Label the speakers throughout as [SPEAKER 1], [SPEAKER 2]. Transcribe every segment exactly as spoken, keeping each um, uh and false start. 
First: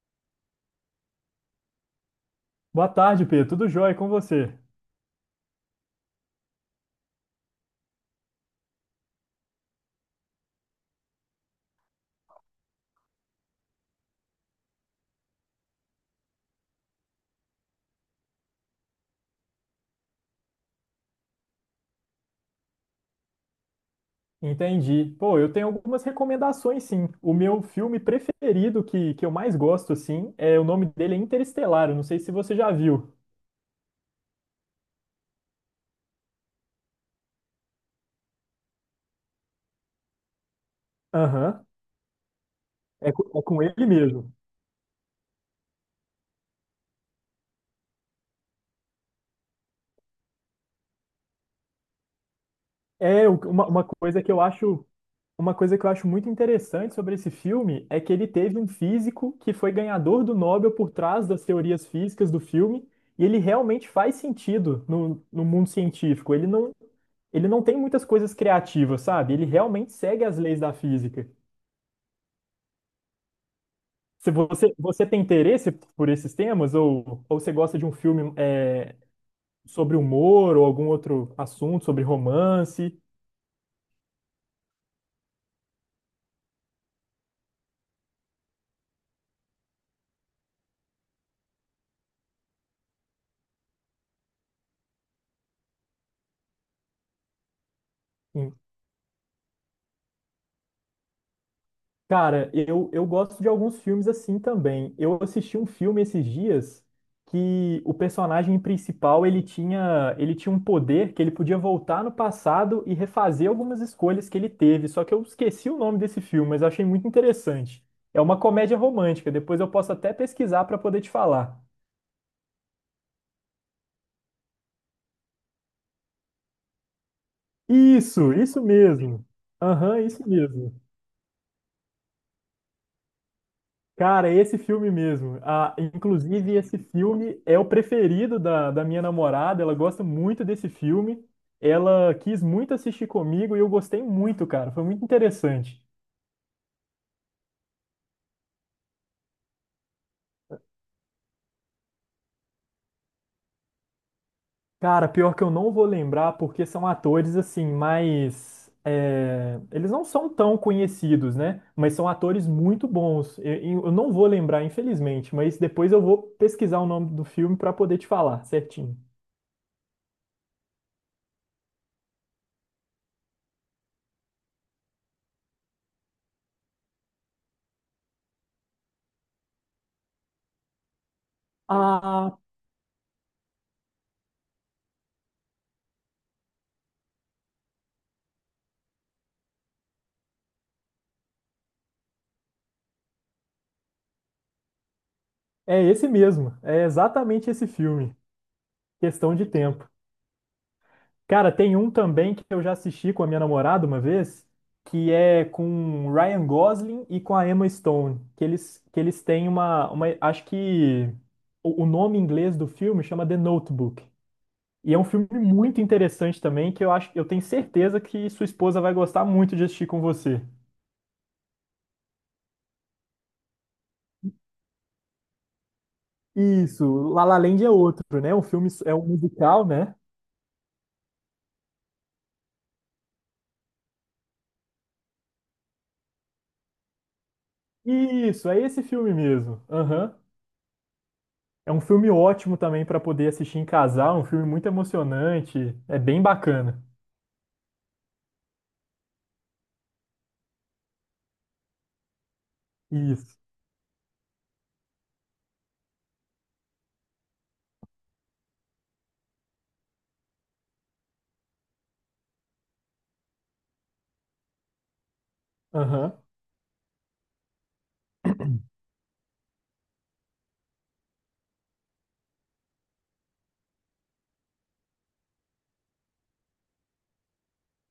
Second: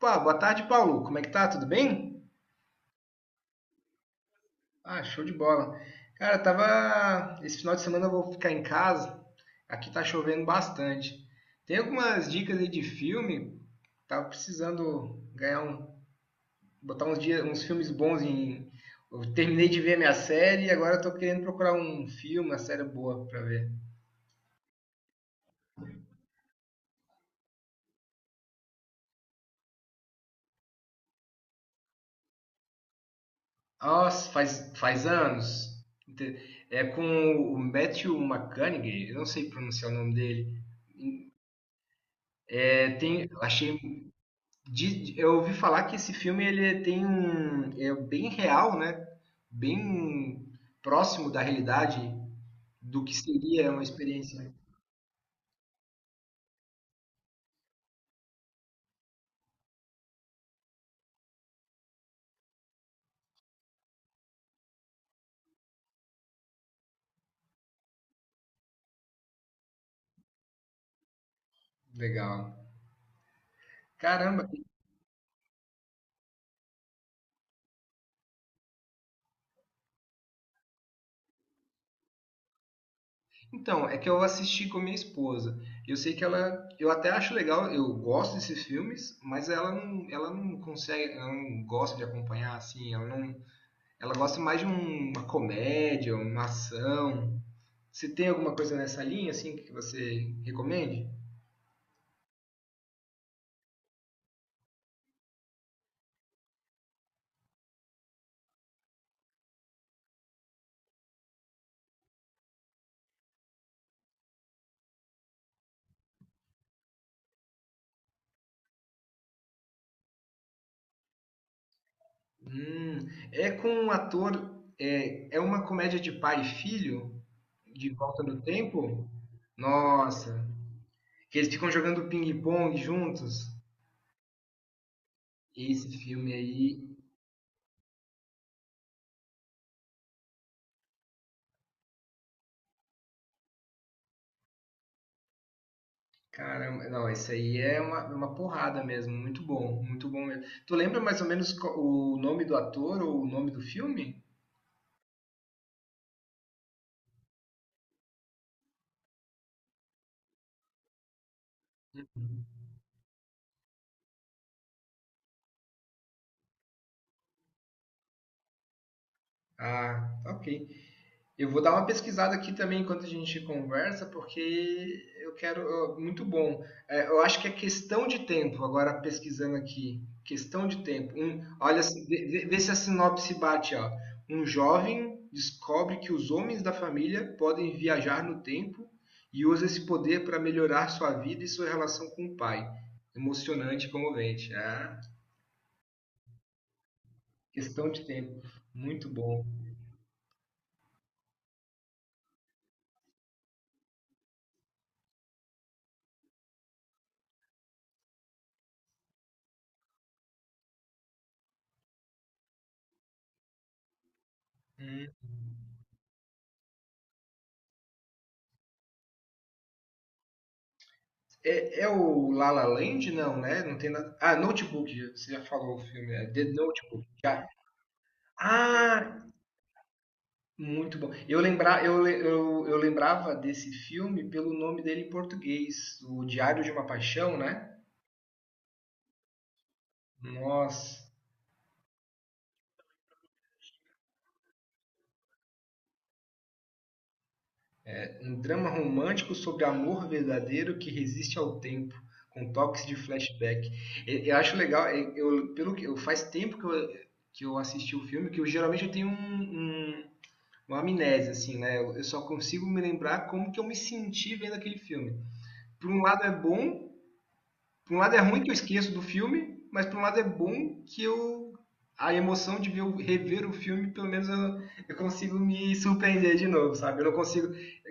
[SPEAKER 1] Pô, boa tarde, Paulo. Como é que tá? Tudo bem?
[SPEAKER 2] Boa tarde, Pedro. Tudo jóia com você?
[SPEAKER 1] Ah, show de bola. Cara, tava. Esse final de semana eu vou ficar em casa. Aqui tá chovendo bastante. Tem algumas dicas aí de filme. Tava precisando ganhar um, botar uns dias, uns filmes bons em. Eu terminei de ver minha série e agora eu tô querendo procurar um filme, uma série boa pra ver.
[SPEAKER 2] Entendi. Pô, eu tenho algumas recomendações, sim. O meu filme preferido, que, que eu mais gosto, assim, é o nome dele é Interestelar. Eu não sei se você já viu.
[SPEAKER 1] Nossa, faz, faz anos. Inte- É com o Matthew McConaughey, eu não sei pronunciar o nome dele.
[SPEAKER 2] Aham.
[SPEAKER 1] É,
[SPEAKER 2] É,
[SPEAKER 1] tem,
[SPEAKER 2] co- é com ele
[SPEAKER 1] achei.
[SPEAKER 2] mesmo.
[SPEAKER 1] De- eu ouvi falar que esse filme ele tem um é bem real, né? Bem próximo da realidade do que
[SPEAKER 2] É o- uma,
[SPEAKER 1] seria uma
[SPEAKER 2] uma coisa que eu
[SPEAKER 1] experiência
[SPEAKER 2] acho Uma coisa que eu acho muito interessante sobre esse filme é que ele teve um físico que foi ganhador do Nobel por trás das teorias físicas do filme, e ele realmente faz sentido no, no mundo científico. Ele não, ele não tem muitas coisas criativas, sabe? Ele realmente segue as leis da física.
[SPEAKER 1] legal.
[SPEAKER 2] Se
[SPEAKER 1] Caramba.
[SPEAKER 2] você, você tem interesse por esses temas, ou, ou você gosta de um filme é, sobre humor, ou algum outro assunto, sobre romance.
[SPEAKER 1] Então, é que eu assisti com minha esposa. Eu sei que ela, eu até acho legal, eu gosto desses filmes, mas ela não, ela não consegue, ela não gosta de acompanhar assim, ela não, ela gosta mais de um- uma comédia, uma ação. Você tem alguma coisa nessa linha assim que você recomende?
[SPEAKER 2] Cara, eu, eu gosto de alguns filmes assim também. Eu assisti um filme esses dias que o personagem principal, ele tinha, ele tinha um poder que ele podia voltar no passado e refazer algumas escolhas que ele teve. Só que eu esqueci o nome desse filme, mas eu achei muito interessante. É uma comédia romântica, depois eu posso até pesquisar para poder te falar.
[SPEAKER 1] Hum, é com um ator. É, é uma comédia de pai e filho? De volta
[SPEAKER 2] Isso,
[SPEAKER 1] no
[SPEAKER 2] isso
[SPEAKER 1] tempo?
[SPEAKER 2] mesmo. Aham, isso
[SPEAKER 1] Nossa!
[SPEAKER 2] mesmo.
[SPEAKER 1] Que eles ficam jogando ping-pong juntos.
[SPEAKER 2] Cara, esse filme mesmo. Ah,
[SPEAKER 1] Esse filme
[SPEAKER 2] inclusive, esse
[SPEAKER 1] aí.
[SPEAKER 2] filme é o preferido da, da minha namorada. Ela gosta muito desse filme. Ela quis muito assistir comigo e eu gostei muito, cara. Foi muito interessante.
[SPEAKER 1] Caramba, não, esse aí é uma, uma porrada mesmo. Muito bom, muito bom mesmo. Tu lembra mais ou menos co- o nome do ator ou o nome do filme?
[SPEAKER 2] Cara, pior que eu não vou lembrar porque são atores assim, mas é, eles não são tão conhecidos, né? Mas são atores muito bons. Eu, eu não vou lembrar, infelizmente, mas depois eu vou pesquisar o nome do filme para poder te falar certinho.
[SPEAKER 1] Ah, ok. Eu vou dar uma pesquisada aqui também enquanto a gente conversa, porque eu quero. Muito bom. É, eu acho que é questão de tempo, agora pesquisando aqui. Questão de tempo. Um, olha, se- vê,
[SPEAKER 2] Ah,
[SPEAKER 1] vê- vê se a sinopse bate, ó. Um jovem descobre que os homens da família podem viajar no tempo e usa esse poder para melhorar sua vida e sua relação com o pai. Emocionante e comovente. Ah,
[SPEAKER 2] é esse mesmo. É exatamente esse
[SPEAKER 1] questão de
[SPEAKER 2] filme.
[SPEAKER 1] tempo. Muito
[SPEAKER 2] Questão
[SPEAKER 1] bom.
[SPEAKER 2] de tempo. Cara, tem um também que eu já assisti com a minha namorada uma vez, que é com o Ryan Gosling e com a Emma Stone, que eles, que eles têm uma, uma, acho que o, o nome em inglês do filme chama The Notebook. E é um
[SPEAKER 1] Hum.
[SPEAKER 2] filme muito interessante também, que eu acho, eu tenho certeza que sua esposa vai gostar muito de assistir com você.
[SPEAKER 1] É, é o La La Land? Não, né? Não tem nada. Ah, Notebook, você já falou o filme, é The Notebook.
[SPEAKER 2] Isso, La La
[SPEAKER 1] Já.
[SPEAKER 2] Land é outro, né? Um filme, é um
[SPEAKER 1] Ah,
[SPEAKER 2] musical, né?
[SPEAKER 1] muito bom. Eu, lembra, eu, le- eu, eu lembrava desse filme pelo nome dele em português, O Diário de uma Paixão, né?
[SPEAKER 2] Isso, é esse filme mesmo. Aham.
[SPEAKER 1] Nossa,
[SPEAKER 2] É um filme ótimo também para poder assistir em casal, é um filme muito emocionante, é bem bacana.
[SPEAKER 1] um drama romântico sobre amor verdadeiro que resiste ao tempo, com toques de
[SPEAKER 2] Isso.
[SPEAKER 1] flashback. E- Eu acho legal, e- eu, pelo que, eu, faz tempo que eu, que eu assisti o filme, que eu geralmente eu tenho um, um uma amnésia, assim, né? Eu só consigo me lembrar como que eu me senti vendo aquele filme. Por um
[SPEAKER 2] Aham,
[SPEAKER 1] lado é bom, por um lado é ruim que eu esqueço do filme, mas por um lado é bom que eu a emoção de ver, rever o filme, pelo menos eu, eu consigo me surpreender de novo, sabe? Eu não consigo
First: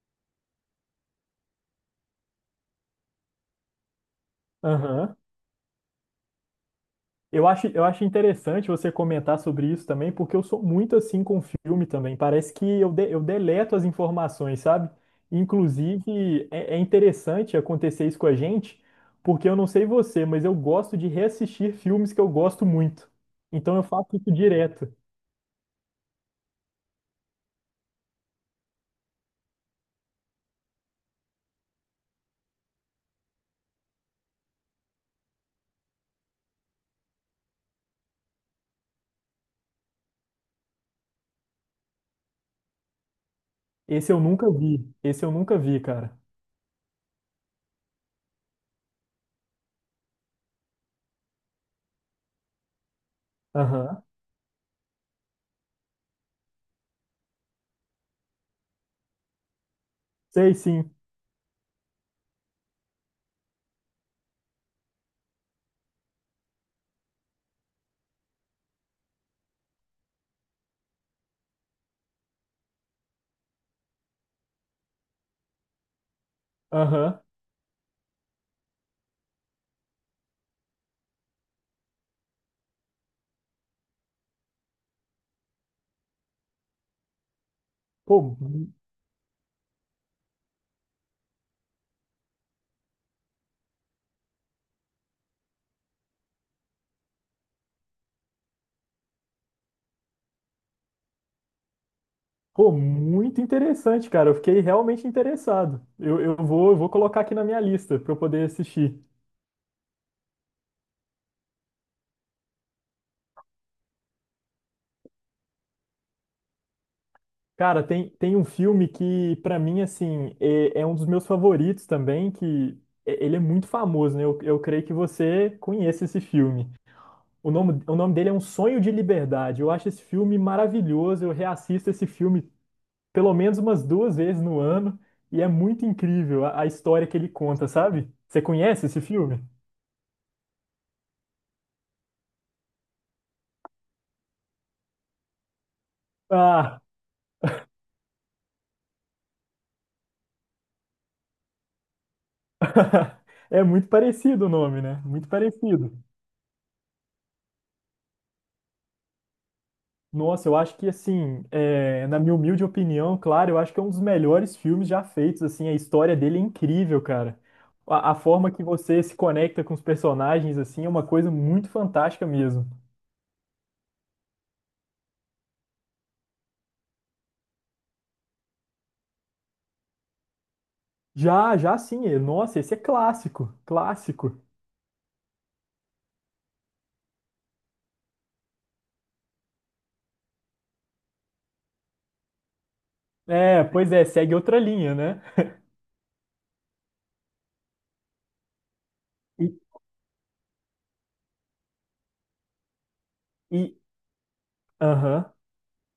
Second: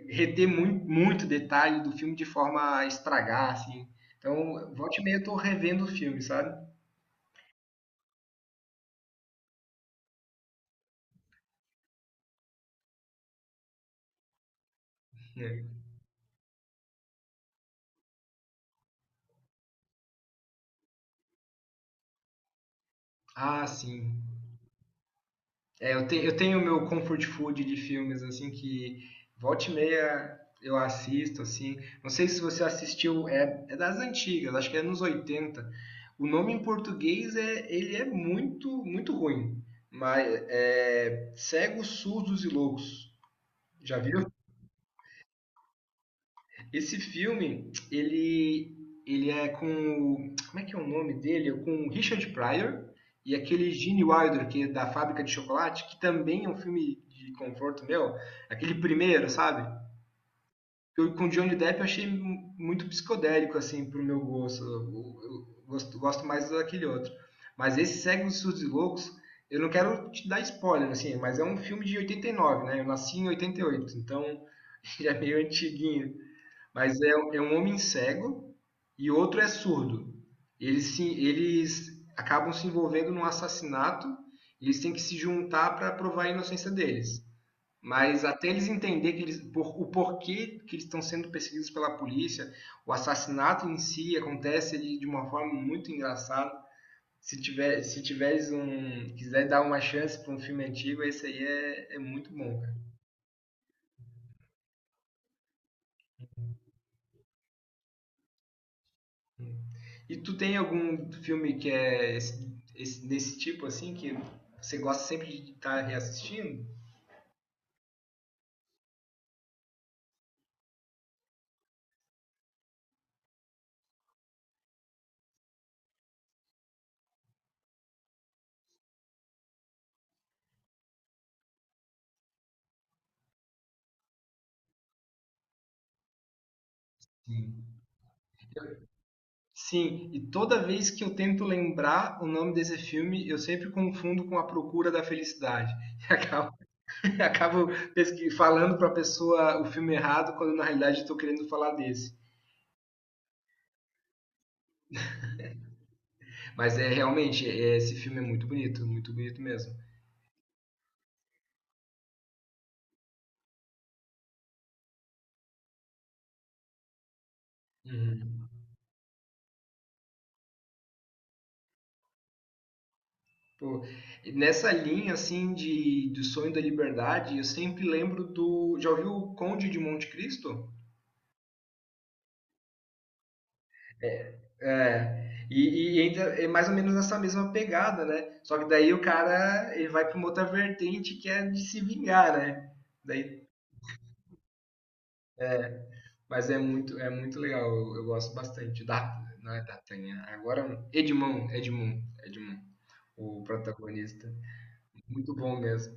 [SPEAKER 1] reter muito, muito detalhe do filme de forma a estragar, assim. Então, volta e meia
[SPEAKER 2] aham.
[SPEAKER 1] eu tô revendo o filme, sabe?
[SPEAKER 2] Eu acho, eu acho interessante você comentar sobre isso também, porque eu sou muito assim com filme também. Parece que eu, de- eu deleto as informações, sabe?
[SPEAKER 1] É.
[SPEAKER 2] Inclusive, é, é interessante acontecer isso com a gente, porque eu não sei você, mas eu gosto de reassistir filmes que eu gosto muito.
[SPEAKER 1] Ah,
[SPEAKER 2] Então eu faço
[SPEAKER 1] sim.
[SPEAKER 2] isso direto.
[SPEAKER 1] É, eu, te, eu tenho o meu comfort food de filmes, assim, que volta e meia eu assisto, assim. Não sei se você assistiu, é, é das antigas, acho que é nos oitenta. O nome em português é, ele é muito, muito ruim. Mas é Cegos, Surdos e Loucos. Já
[SPEAKER 2] Esse eu
[SPEAKER 1] viu?
[SPEAKER 2] nunca vi, esse eu nunca vi, cara.
[SPEAKER 1] Esse filme, ele, ele é com. o- Como é que é o nome dele? É com o Richard Pryor e aquele
[SPEAKER 2] Aham.
[SPEAKER 1] Gene Wilder, que é da Fábrica de Chocolate, que também é um filme de conforto meu. Aquele primeiro, sabe?
[SPEAKER 2] Sei sim.
[SPEAKER 1] Eu, com o Johnny Depp eu achei mu- muito psicodélico, assim, pro meu gosto. Eu, eu gosto, gosto mais daquele outro. Mas esse Segue os Surdos e Loucos, eu não quero te dar spoiler, assim, mas é um filme de oitenta e nove, né? Eu nasci em oitenta e oito, então já é meio antiguinho. Mas é,
[SPEAKER 2] Aham.
[SPEAKER 1] é um homem cego e outro é surdo. Eles, se, eles acabam se envolvendo num assassinato, eles têm que se juntar para provar a inocência deles.
[SPEAKER 2] Pô,
[SPEAKER 1] Mas até eles
[SPEAKER 2] mu-
[SPEAKER 1] entenderem que eles, por, o porquê que eles estão sendo perseguidos pela polícia, o assassinato em si acontece de, de uma forma muito engraçada. Se tiver, se tiveres um, quiser dar uma chance para um filme antigo, esse aí é, é muito bom.
[SPEAKER 2] pô, muito interessante, cara. Eu fiquei realmente interessado. Eu, eu vou, eu vou colocar aqui na minha lista para eu poder assistir.
[SPEAKER 1] E tu tem algum filme que é esse, esse- desse tipo, assim, que você gosta sempre de estar reassistindo?
[SPEAKER 2] Cara, tem, tem um filme que, pra mim, assim, é, é um dos meus favoritos também, que é- ele é muito famoso, né? Eu, eu creio que você conhece esse filme. O nome, o nome dele é Um Sonho de Liberdade. Eu acho esse filme maravilhoso. Eu reassisto esse filme pelo menos umas duas vezes no ano e é muito incrível a a história que ele
[SPEAKER 1] Sim.
[SPEAKER 2] conta, sabe? Você conhece esse filme?
[SPEAKER 1] Sim, e toda vez que eu tento lembrar o nome desse filme, eu sempre confundo com A Procura da Felicidade. E acabo,
[SPEAKER 2] Ah,
[SPEAKER 1] acabo pesqui- falando para a pessoa o filme errado, quando na realidade estou querendo falar desse.
[SPEAKER 2] é muito parecido o nome, né? Muito parecido.
[SPEAKER 1] Mas é realmente, é, esse filme é muito bonito, muito bonito mesmo.
[SPEAKER 2] Nossa, eu acho que, assim, é, na minha humilde opinião, claro, eu acho que é um dos melhores filmes já feitos, assim, a história dele é incrível, cara. A, a forma
[SPEAKER 1] Uhum.
[SPEAKER 2] que você se conecta com os personagens, assim, é uma coisa muito fantástica mesmo.
[SPEAKER 1] Pô, nessa linha assim de do sonho da liberdade, eu sempre lembro do, já ouviu o Conde de Monte Cristo?
[SPEAKER 2] Já, já sim, é- nossa, esse é clássico, clássico.
[SPEAKER 1] É, e, e ainda é mais ou menos nessa mesma pegada, né? Só que daí o cara ele vai para uma outra vertente que é de se vingar, né? Daí,
[SPEAKER 2] É, pois é, segue outra linha, né?
[SPEAKER 1] mas é muito é muito legal, eu, eu gosto bastante da,
[SPEAKER 2] E,
[SPEAKER 1] não é D'Artagnan, agora é um Edmond, Edmond, Edmond, o
[SPEAKER 2] e,
[SPEAKER 1] protagonista,
[SPEAKER 2] aham.
[SPEAKER 1] muito bom mesmo.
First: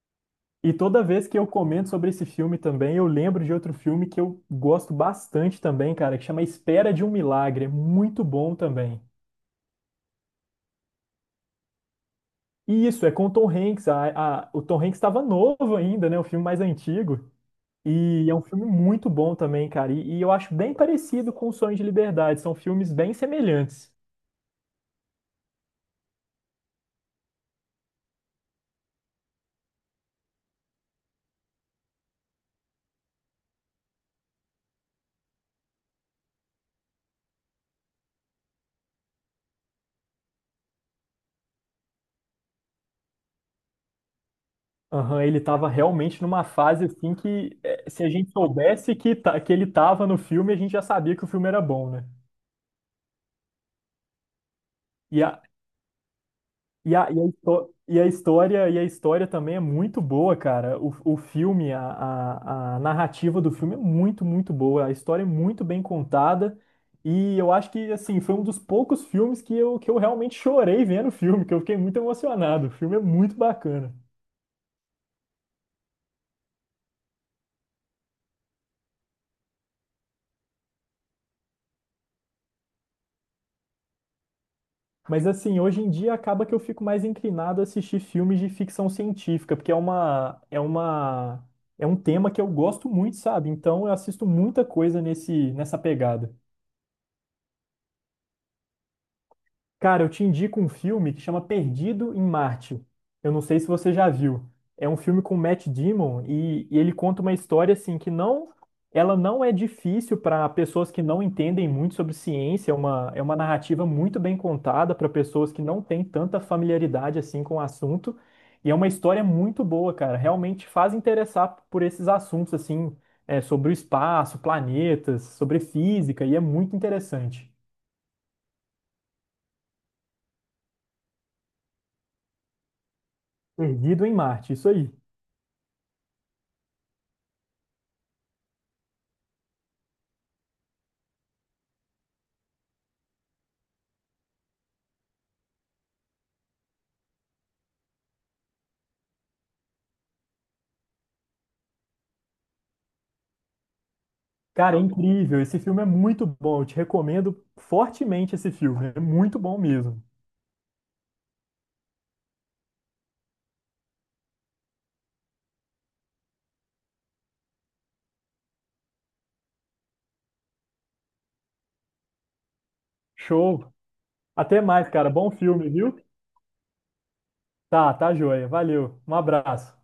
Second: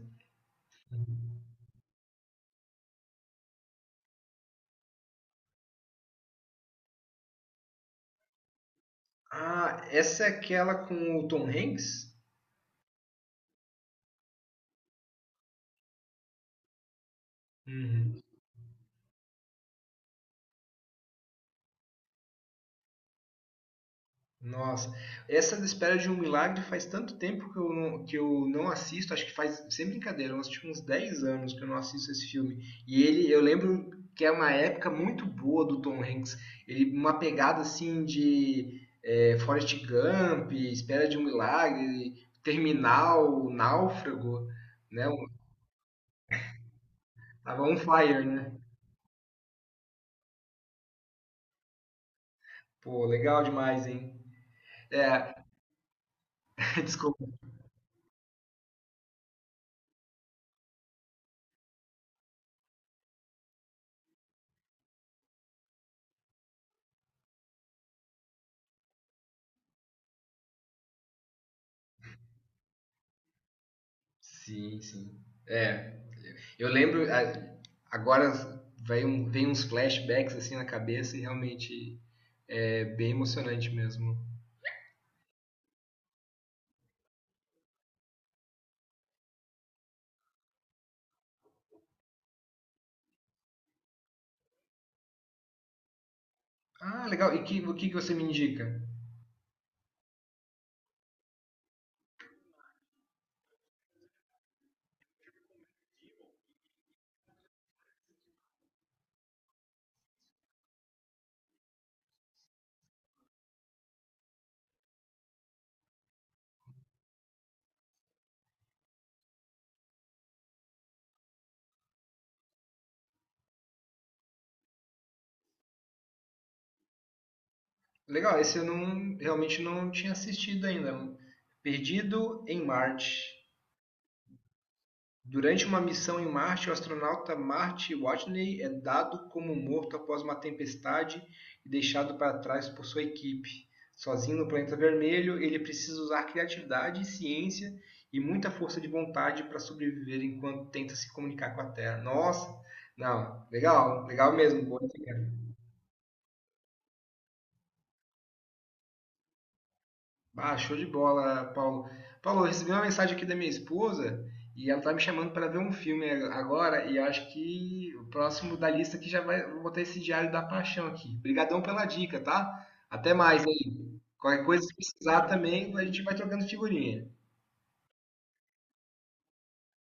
[SPEAKER 2] E toda vez que eu comento sobre esse filme também, eu lembro de outro filme que eu gosto bastante também, cara, que chama Espera de um Milagre. É muito bom também.
[SPEAKER 1] Ah, essa é aquela com o Tom Hanks?
[SPEAKER 2] E isso, é com o Tom Hanks. A, a- o Tom Hanks estava novo ainda, né? O filme mais antigo.
[SPEAKER 1] Uhum.
[SPEAKER 2] E é um filme muito bom também, cara. E, e eu acho bem parecido com O Sonho de Liberdade. São filmes bem semelhantes.
[SPEAKER 1] Nossa, essa da Espera de um Milagre faz tanto tempo que eu não, que eu não assisto, acho que faz, sem brincadeira, eu acho uns dez anos que eu não assisto esse filme. E ele, eu lembro que é uma época muito boa do Tom Hanks, ele uma pegada assim de é, Forrest Gump, Espera de um Milagre, Terminal, Náufrago, né?
[SPEAKER 2] Aham,
[SPEAKER 1] Um-
[SPEAKER 2] ele estava realmente numa fase assim que
[SPEAKER 1] Tava on
[SPEAKER 2] eh, se a
[SPEAKER 1] fire,
[SPEAKER 2] gente
[SPEAKER 1] né?
[SPEAKER 2] soubesse que, ta- que ele estava no filme, a gente já sabia que o filme era bom, né?
[SPEAKER 1] Pô, legal demais, hein?
[SPEAKER 2] E
[SPEAKER 1] É,
[SPEAKER 2] a, E a, e
[SPEAKER 1] desculpa.
[SPEAKER 2] a, histó- e a história e a história também é muito boa, cara. O, o filme, a, a, a narrativa do filme é muito, muito boa. A história é muito bem contada. E eu acho que, assim, foi um dos poucos filmes que eu, que eu realmente chorei vendo o filme, que eu fiquei muito emocionado. O filme é muito bacana.
[SPEAKER 1] Sim, sim. É, eu lembro, é, agora vem, um- vem uns flashbacks assim na cabeça e realmente é bem emocionante mesmo.
[SPEAKER 2] Mas, assim, hoje em dia acaba que eu fico mais inclinado a assistir filmes de ficção científica, porque é uma, é uma, é um tema que eu gosto muito, sabe? Então eu assisto muita coisa nesse, nessa pegada.
[SPEAKER 1] Ah, legal. E que, o que que você me indica?
[SPEAKER 2] Cara, eu te indico um filme que chama Perdido em Marte. Eu não sei se você já viu. É um filme com Matt Damon e, e ele conta uma história assim que não, ela não é difícil para pessoas que não entendem muito sobre ciência. É uma, é uma narrativa muito bem contada para pessoas que não têm tanta familiaridade assim com o assunto. E é uma história muito boa, cara. Realmente faz interessar por esses assuntos assim, é, sobre o espaço, planetas, sobre física e é muito interessante.
[SPEAKER 1] Legal, esse eu não, realmente não tinha assistido ainda. Perdido em Marte.
[SPEAKER 2] Perdido em Marte, isso aí.
[SPEAKER 1] Durante uma missão em Marte, o astronauta Marty Watney é dado como morto após uma tempestade e deixado para trás por sua equipe. Sozinho no planeta vermelho, ele precisa usar criatividade, ciência e muita força de vontade para sobreviver enquanto tenta se comunicar com a Terra. Nossa, não, legal, legal mesmo,
[SPEAKER 2] Cara, é
[SPEAKER 1] boa dica.
[SPEAKER 2] incrível. Esse filme é muito bom. Eu te recomendo fortemente esse filme. É muito bom mesmo.
[SPEAKER 1] Ah, show de bola, Paulo. Paulo, eu recebi uma mensagem aqui da minha esposa e ela tá me chamando para ver um filme agora e eu acho que o próximo da lista aqui já vai, vou botar esse Diário da Paixão aqui. Obrigadão pela dica, tá? Até mais
[SPEAKER 2] Show.
[SPEAKER 1] aí. Qualquer
[SPEAKER 2] Até
[SPEAKER 1] coisa que
[SPEAKER 2] mais, cara.
[SPEAKER 1] precisar
[SPEAKER 2] Bom filme,
[SPEAKER 1] também, a
[SPEAKER 2] viu?
[SPEAKER 1] gente vai trocando figurinha.
[SPEAKER 2] Tá, tá joia. Valeu. Um abraço.